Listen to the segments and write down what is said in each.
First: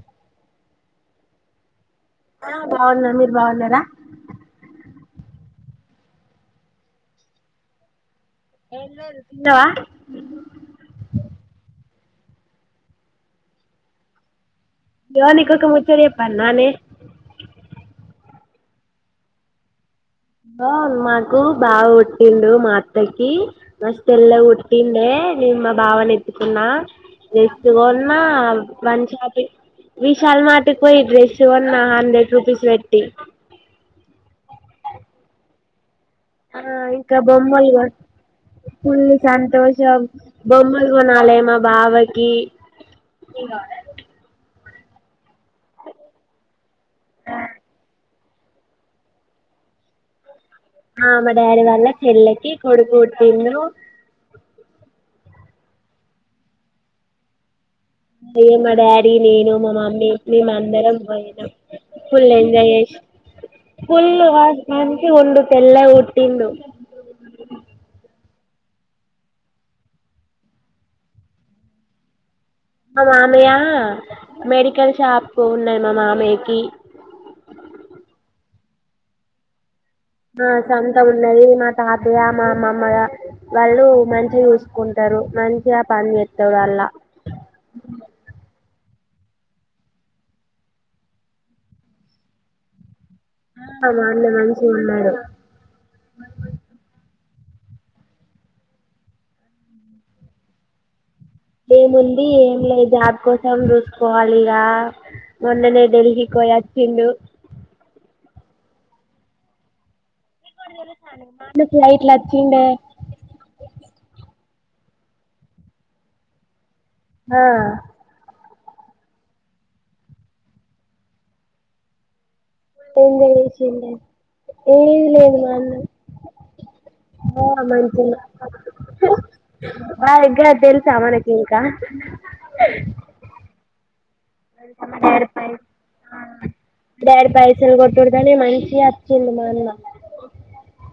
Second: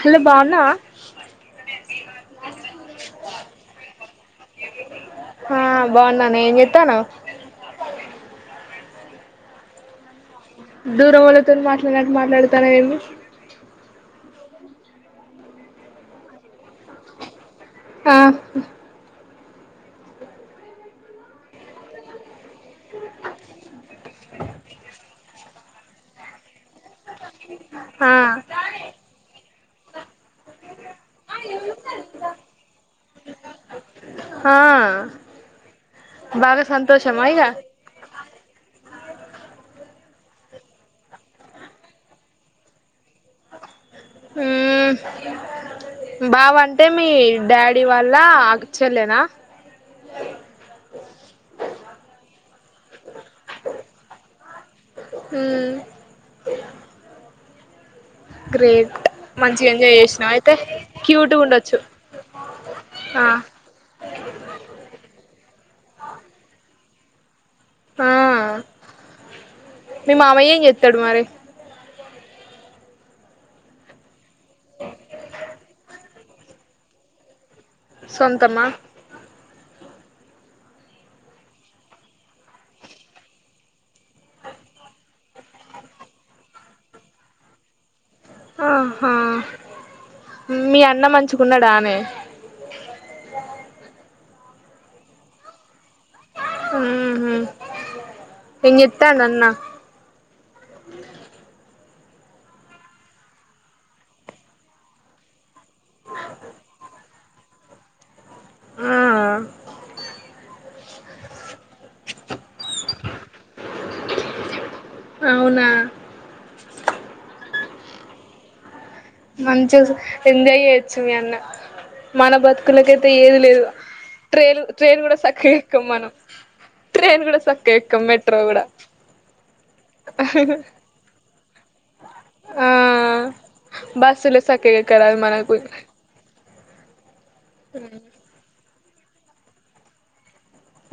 Hello బాన్నావ ఆ బాగున్నా మీరు బాగున్నారా ఆ బాగున్నాను ఏం చెత్తానవ్ ఏం చేల్ తిన్నావా దూరం వోళ్ళతో మాట్లాడినట్ మాట్లాడుతాను ఏమి హలో నీకు ఒక ముచ్చట చెప్పాలనా నే ఆ మాకు బాగా పుట్టిండు మా అత్తకి మస్ తెల్లగ పుట్టిండే నేను మా బావను ఎత్తుకున్నా డ్రెస్ ఆ కొన్న షాపింగ్ విశాల్ మాటికి పోయి డ్రెస్ కొన్న హండ్రెడ్ రూపీస్ పెట్టి ఆ తింటున్నావా ఆ ఆ బాగా ఇంక సంతోషమా ఇగ బొమ్మలుగా ఫుల్ సంతోషం. బొమ్మలు కొన్నాల మా బావకి ఊ బావ అంటే మీ డాడీ వాళ్ హలో చెలేనా కొడుకుపుట్టిండు హూ అయే మా డాడీ నేను మంచిగా మా ఎంజాయ్ మమ్మీ చేసినావు మేము అయితే అందరం క్యూట్గా పోయినాం. ఉండొచ్చు ఫుల్ ఎంజాయ్ చేసి ఆ ఫుల్ వా మంచిగ ఉండు తెల్లగ పుట్టిండు ఆ మీ మామయ్యేం చేత్తాడు మరి మా మామయ్య మెడికల్ షాప్ ఉన్నాయి మా మామయ్య కి సొంతమా ఆ సొంతం ఉన్నది మా తాతయ్య మా అమ్మమ్మగా వాళ్ళు మంచి చూసుకుంటా రు మంచిగా పని చేత్తాడు ఆ అన్న ఆహ మీ అన్న మంచుకున్నాడా ఆనే ఆ మా అన్న మంచిగ ఉన్నడు ఊహు ఏంచేతాండు అన్న ఏముంది ఏం లే జాబ్ కోసం చూసుకోవాలి ఇగ మొన్ననే డెల్లీకిపోయిచ్చిండు ఆ మా ఫ్లైట్ లో అచ్చిండే అవునా ఆ మంచిగ ఎంజాయ్ చేయొచ్చు మీ అన్న మన బతు అక్కులకైతే ఎంజాయ్ ఏది లేదు. చేసిండే ట్రైన్ ఏం ట్రైన్ కూడా లేదు మా సక్కగా అన్న ఎక్కం మనం. ట్రైన్ కూడా సక్క ఎక్కం మెట్రో కూడా ఆ ఇగ్గ తెలుసా మనకి ఇంకా బస్సులో సక్కగా ఎక్కరాదు మనకు డాడ్ పైసలు కొట్డుదనే మంషిగా వచ్చిండు మా అన్న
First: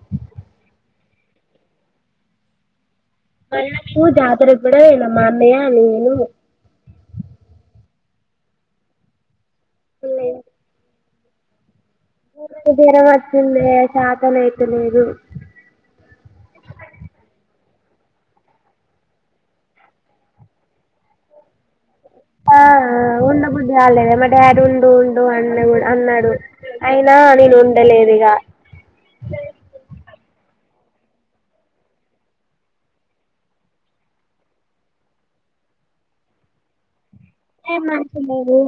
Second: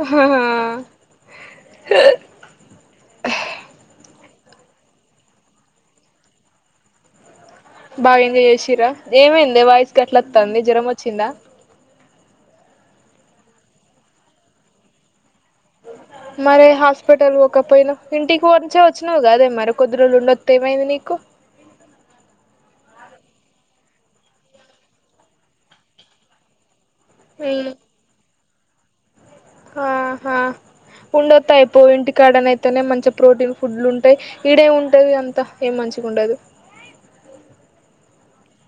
హ హా ఆ మళ్ళ పూ జాతర కూడా వెళ్ళాము మా అన్నయ్య నువ్వు బాగా ఎంజాయ్ చేసిరా ఏమైందే వాయిస్ గట్లా వత్తాంది జ్వరం వచ్చిందా జరం వచ్చిందే శాతన అయిత లేదు ఉ మరి హాస్పిటల్ పోకపోయినా ఇంటికి వచే వచ్చినవు. కదే మరి కొద్ది రోజులు ఉండొత్తే ఏమైంది నీకు. [unintelligible] ఆ ఉండబుద్దు కాలేదే మా డాడీ ఉండు ఉండు అన్నడు కూడా అన్నాడు అయినా నేను నీకు ఉండలేదుగా ఆహా ఉండొతాయిపో ఇంటికాడన అయితేనే మంచి ప్రోటీన్ ఫుడ్లు ఉంటాయి ఈడేమి ఉంటాది అంతా ఏ మంచి గా ఉండదు. ఏ మన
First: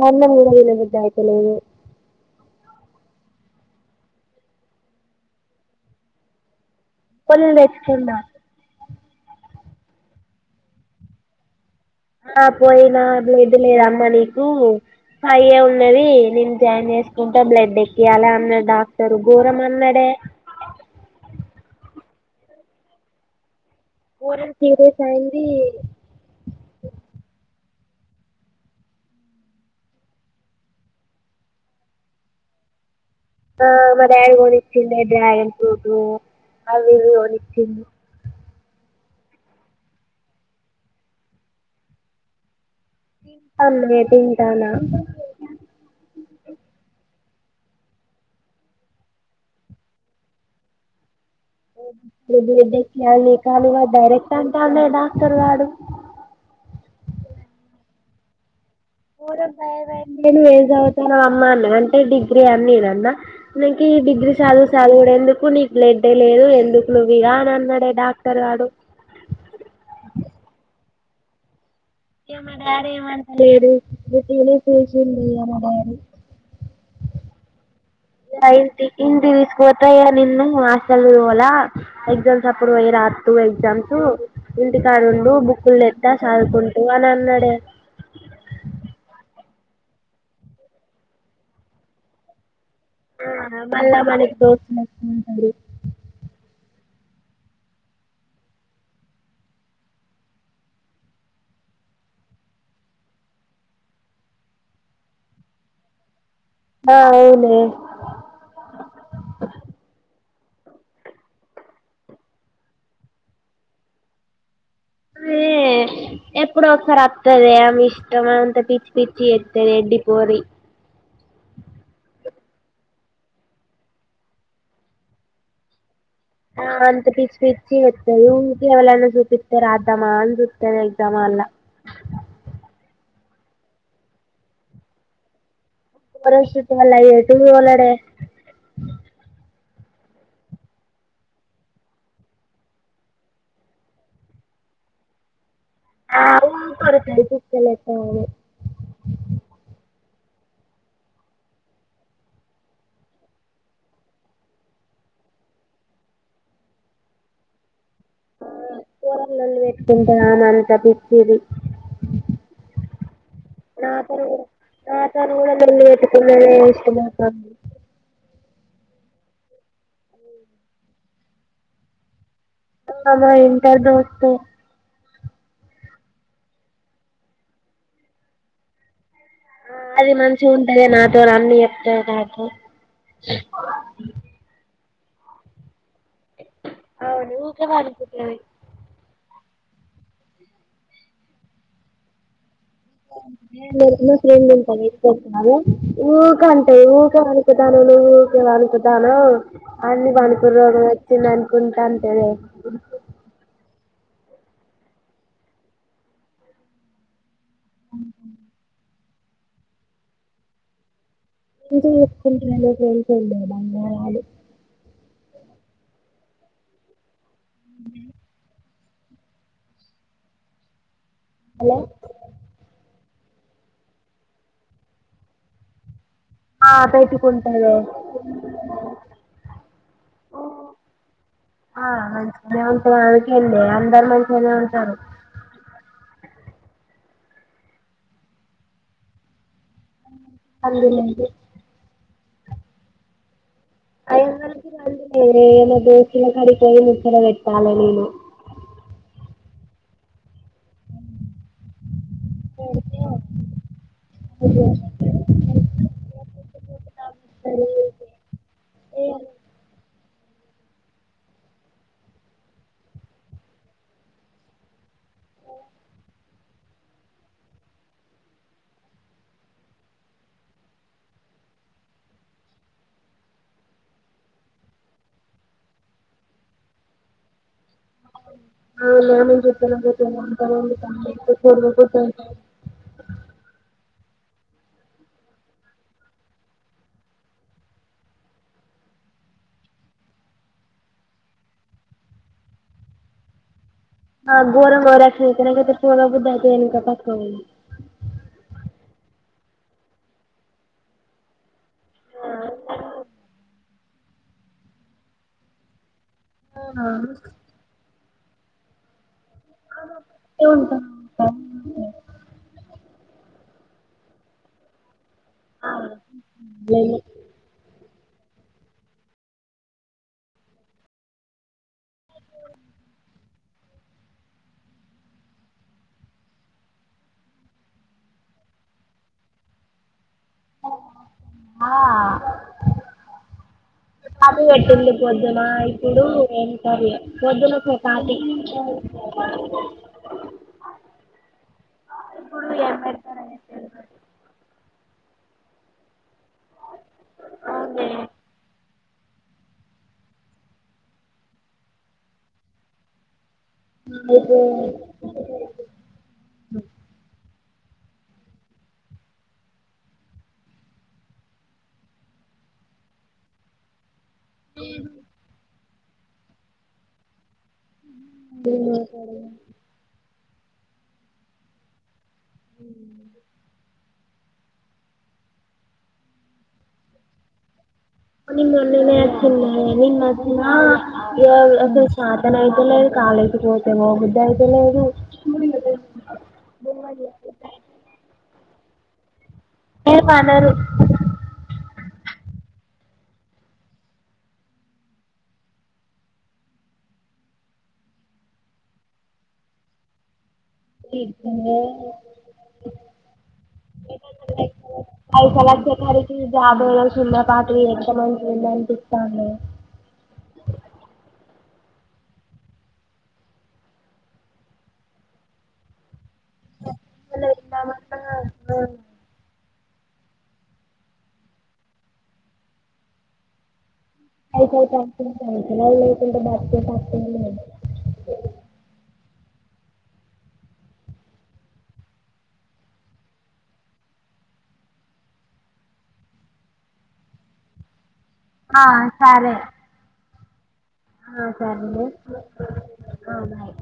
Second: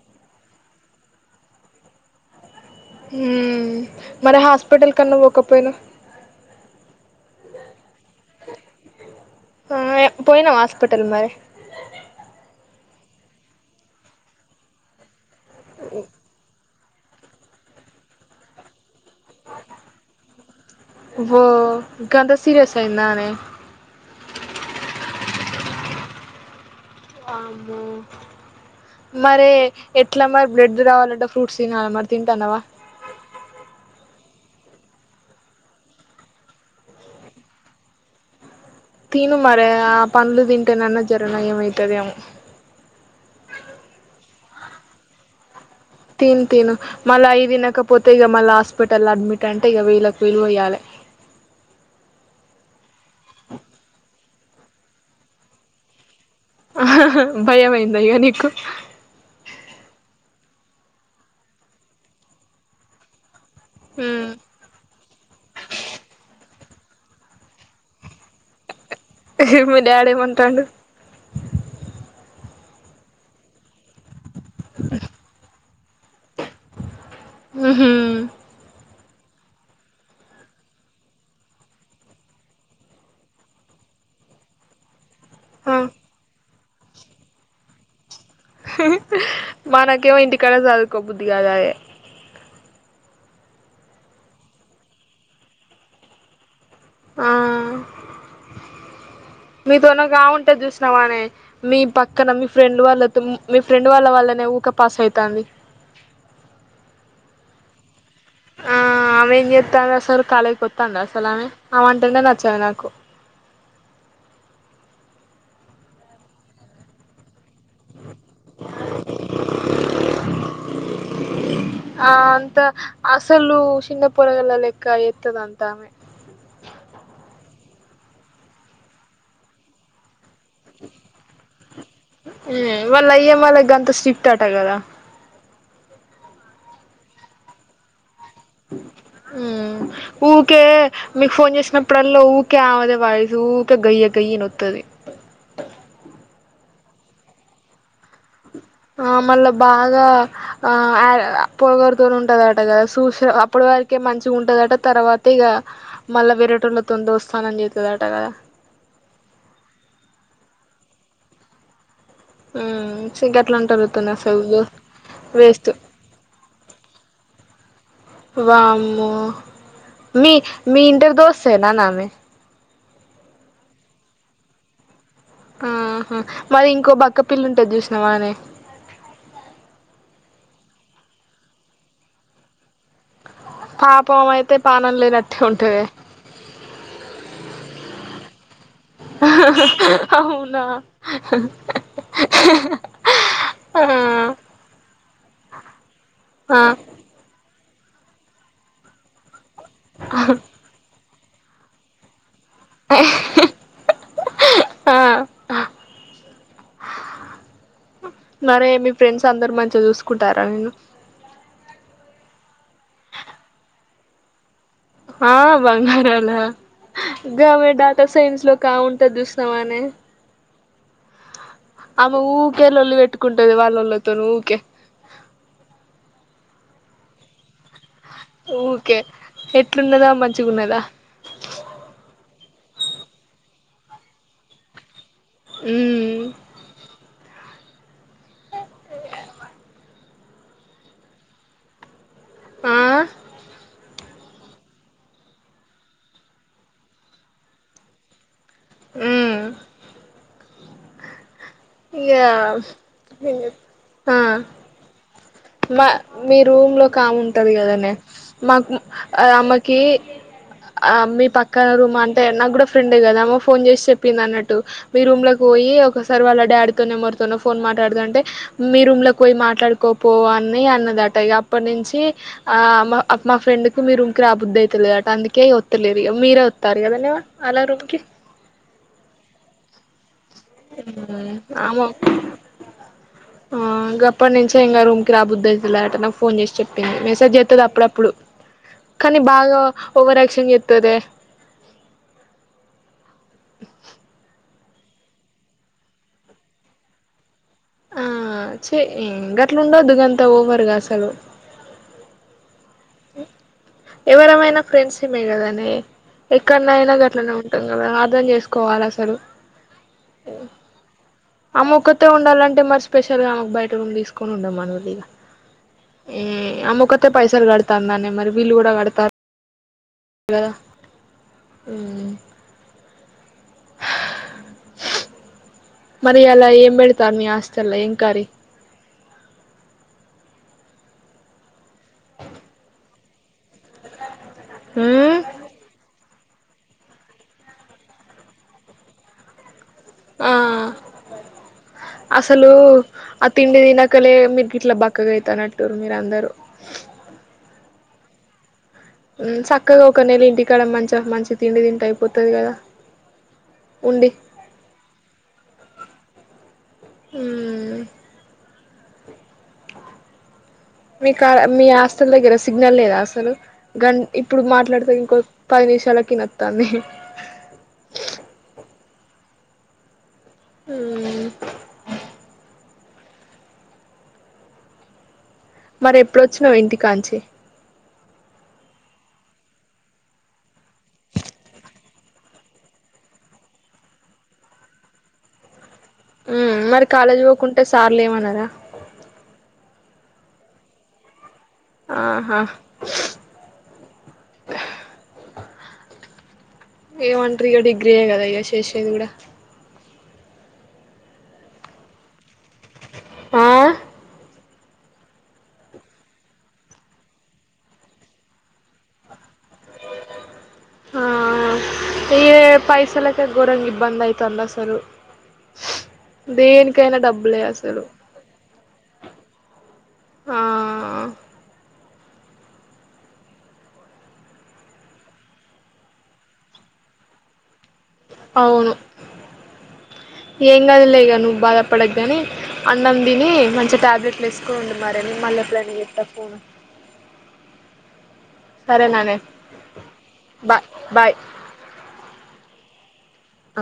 అన్నము కూడా తిన బుద్ధి అయితలేదు. ఉమ్ మరి హాస్పిటల్ కన్నా పోకపోయినావు తెచ్చుకున్న ఆ పోయినావా హాస్పిటల్ మరి ఆ పోయినా బ్లడ్ లేదు అమ్మా నీకు అయే ఉన్నది నేను జాయిన్ చేసుకుంటే బ్లడ్ ఎక్కయాలి అన్న డాక్టర్ గోరం ఆనాడే ఓ గంత సిరియాస్ అయిందనే ఘోరంగా సీరియస్ అయింది. ఆమో మరి ఎట్లా మరి బ్లెడ్ రావాలంటే ఫ్రూట్స్ తినాలి మరి తింటానవా ఆ మా డాడీ కొనిచ్చిండే డ్రగన్ ఫ్రూట్ అవివి కొనిచ్చిండు. తిను మరే ఆ పండ్లు తింటేనన్నా జర నయం అయితదేమో. అన్నమే తింటాన్న తిను తిను మళ్ళీ అయి తినకపోతే ఇక మళ్ళా హాస్పిటల్ అడ్మిట్ అంటే ఇక వేలుకి వేలు పోయ్యాలే బ్లడ్ ఎకియలె నిక్ అని డైరెక్ట్ అంటన్డే డాక్టర్ గాడు భయామైంద ఇక నీకు గోరం భయము అయింది నువ్వు ఏం చదువుతనవు అమ్మ అని అంటే డిగ్రీ అన్నినన్నా నికి డిగ్రీ చదువు చదువుడేందుకు నీకు బ్లడ్య లేదు చదుకులుగా అన్నడే డాక్టర్ గాడు మీ డాడే మంటాడు ఇగ మా డాడీ ఏం అంట లేడు [unintelligible] అ ఆహ ఇంటికి తీసుకుతయ్యా నిన్ను హాస్టల్ తోల ఎగ్జామ్స్ అప్రూవ్ అయ్యి రాద్ ఎగ్జామ్స్ ఇంటికాడుండు ఆ బుక్కులు లేద్దా చదుకుంటూ అని అన్నాడే మా నాకేమో ఇంటి కడ చదుకో బుద్ధగాదదే మళ్ళా మనకి దోస్తూలు ఉంటారు. ఆ మీతోన కామే ఉంటేది చూసినావా అనే మీ పక్కన మీ ఫ్రెండ్ వాళ్ళతో మీ ఫ్రెండ్ వాళ్ళ వాళ్ళ ఊకే పాస్ అయితాంది ఆ అవునే ఆ ఆ ఆమె ఏం చేతంది అసలు కాలేజీ కొస్తా అండి అసలు ఆమె అమె అంటంనే నచ్చాది నాకు ఏ ఎప్పుడో ఒకసారి స్తలేేమ్ ఇష్టమంత పిచ్చి పిచ్చి చేతదే ఏడ్డిపోరి ఆ అంత అసలు చిన్న పొరగాల్ల లేక్క చేత్తది అంతమమె ఆ అంత పిచ్చి పిచ్చి ఎస్తది ఇవకివళనా చూపి ఇతారు అదమ్మా అంద అ ఎగ్జామ్ హాల్ల వాళ్ళ అయ్య మళ్ళ గంత స్ట్రిక్ట్ ఆట్గదా వాళ్ళ అయ్యా స్ట్రిక్ట్ ఎటు తోలడే ఉం ఊరికే మీకు ఫోన్ చేసినప్పుడల్లా ఊరికే ఆమెద వాయిసు ఊకే గయ్య గయ్యి ఇనోత్తది ఆ ఊ తడి పూల ఎ [inaudible] ఆ మళ్ళా బాగా ఆ పోగొరుతూనే ఉంటది అట కదా చూస అప్పుడు వారికే మంచిగా ఉంటదట తర్వాత ఇగా మళ్ళ వేరేటోళ్లతోని దోస్తాన్ అని జే ఆ ఘోరంగా లొల్లి పెట్టుకుంటది ఆమె అంత పిచ్చిది హ్మ్మ్ నా తను కూడా నా తను కూడా వేస్ట్ లొల్లి పెట్టుకున్నాడు వెస్ట్ మొకం వామ్మో మీ మీ ఇంటర్ దోస్తనా నామ ఆమ ఇంటర్ దోస్తు ఆహా మరి ఇంకో బక్కపిల్ల ఉంటది చూసినా వానే అది మంచిగా ఉంటదే నాతో నన్ని చెప్తాది నాతో పాపం ఆమె అయితే పానం లేనట్టే ఉంటుంది అవును ఊక వానికుట్లది అవునా ఆ ఉంటా ఊక ఆ అంటా ఊకా తానవనుకు తాను అన్ని వణుకుడు రోగం తెనవెంకౌంట అంతేలే ఆ మరే మీ ఫ్రెండ్స్ అందరుూ మంచిగా చూసుకుంటారా నిన్ను ఎందుకుంట కేకదదు [inaudible] హా బంగారాల గమె టా సైన్స్ లో కా ఉంటది చూసినావానే హలో ఆమె ఊకే లోల్లి పెట్టుకుంటది వాళ్ళళతోనీ ఊకే ఆ తెచ్చ కు ఊకే ఎట్లున్నదా మంచిగున్నదా ఆ ఆ అ ఉంటారు అందుకేంది అందరు మంచిగానే ఉంటారు హ్మ్మ్ అందు నండి ఆ అయ ర దోసలో క అడిపోయి ముచ్చట వెట్టాల నేను హ్మ్మ్ ఇగా నేను ఆ మా మీ రూమ్ లో కామ ఉంటది కదనే పెడితే మాకు ఏ ఆమెకి అ ఆ మీ పక్కన రూమ్ అంటే నాకు కూడా ఫ్రెండే కదా ఆమె ఫోన్ చేసి చెప్పింది అన్నట్టు మీ రూమ్ లోకి పోయి ఒకసారి వాళ్ళ డాడీతోనేె మరితో ఫోన్ మాట్లాడదంటే మీ రూమ్ లో పోయి మాట్లాడుకోపో అని అన్నదట అప్పటి నుంచి ఆ మా ఫ్రెండ్ కు మీ రూమ్ కి రాబుద్దిి అయితులేదట అందుకే ఒత్త్తలేరు ఇగ మీరు గుత్త అదన్న అలా రూంకి ఆ నాం జతన గతే అంత క [inaudible] ఆమ ఆ గా అప్పటి నుంచే ఇంకా రూమ్ కకి రాబద్దుఅయితలేదు ఆట నాకు ఫోన్ చేసి చెప్పింది మెసేజ్ జెట్టది అప్పుడప్పుడు కానీ బాగా ఓవర్ యాక్షన్ చెత్తదే ఆ గోరంగ ఓవర్ యాక్షన్ చెత్తది నాకైతే పొరబుద్ది అయితది ఎక్కి తక్కో ఆ చి గట్ల ఉండద్దు గంతా ఓవరుగా అసలు అ ఎవరేమైనా ఫ్రెండ్స్మే గాదనే ఎక్కడనయినా గట్లనే ఊకే ఉంటాం కదా అర్థం చేసుకోవాలి అసలు ఉంటా అమ్మొక్కతే ఉండాలంటే మరి స్పెషల్ గా ఆమెకు బయట రూమ్ తీసుకొని ఉండం మనురిగా ఆ ఏ ఆమో కతే పైసలు కడుతం దానే మరి వీళ్ళు కూడా కడతారు గదా ఉమ్ మరి ఇయలా ఏం పెడతారు మీ హాస్టళ్ల ఏం కర్రి ఆ చపాతి వెట్టిల్లు ఉమ్ పొద్దున ఇప్పుడు ఏ కర్రి గా పొద్దున చపాతీ ఆ అసలు ఏం పెడతారో ఆ ఏం తిండి తినకలే మీరుకి ఇట్లా బక్కగా అైతానట్టుారు మీరు అందరుూ అవునే సక్కగా ఒక నెల ఇంటి కాడ మంచిగా మంచి తిండి తింటే అయిపోతది కదా ఉండి ఇంగైతే ఉ మీ కడ మీ హాస్టల్ దగ్గర సిగ్నల్ లేదా అసలు గం ఇప్పుడు మాట్లాడుతే ఇంకో పది నిమిషాలకి వినతంది అవున సరే ఉ అ మరి ఎప్పుడొచ్చినావు ఇంటి కాంచి ని మొన్ననే అచిన్నె నిన్న వచ్చిన ఈరోజు అసలు శాతన అయితలేదు కాలు బయటికి పోతే పోబుద్ధైతలేదు ఉ మరి కాలేజీ పోకుంటే సార్లేమనరా ఏం మనరు ఆహా ఏమంటారు ఇగ డిగ్రీయే కదా ఇగా శేషేది కూడా చెకింగే ఆ అ పైసలచ్చేసరికి జాబ్లా కలిసివున్న పాతవి ఎంత మంచిగుండే అనిపితందే హ ఇగే పైసలకే గోరంగ ఇబ్బందయితంది అసలు దేనికైనా మళ్ళ డబ్బులే అసలు విందామన్నా ఆ అయితే కంపినీ పైసలే లేకుంటే బతికేతట్టే లేదు అవును ఏం కాదులే ఇగా నువ్వు బాధపడకు గాని అన్నం తిని మంచి టాబ్లెట్లు వేసుకోండు మరిని మల్లెపుడన్నా చెత్త ఫోన్ ఆ సరే బాయ్ ఆ సరేనే ఆ బాయ్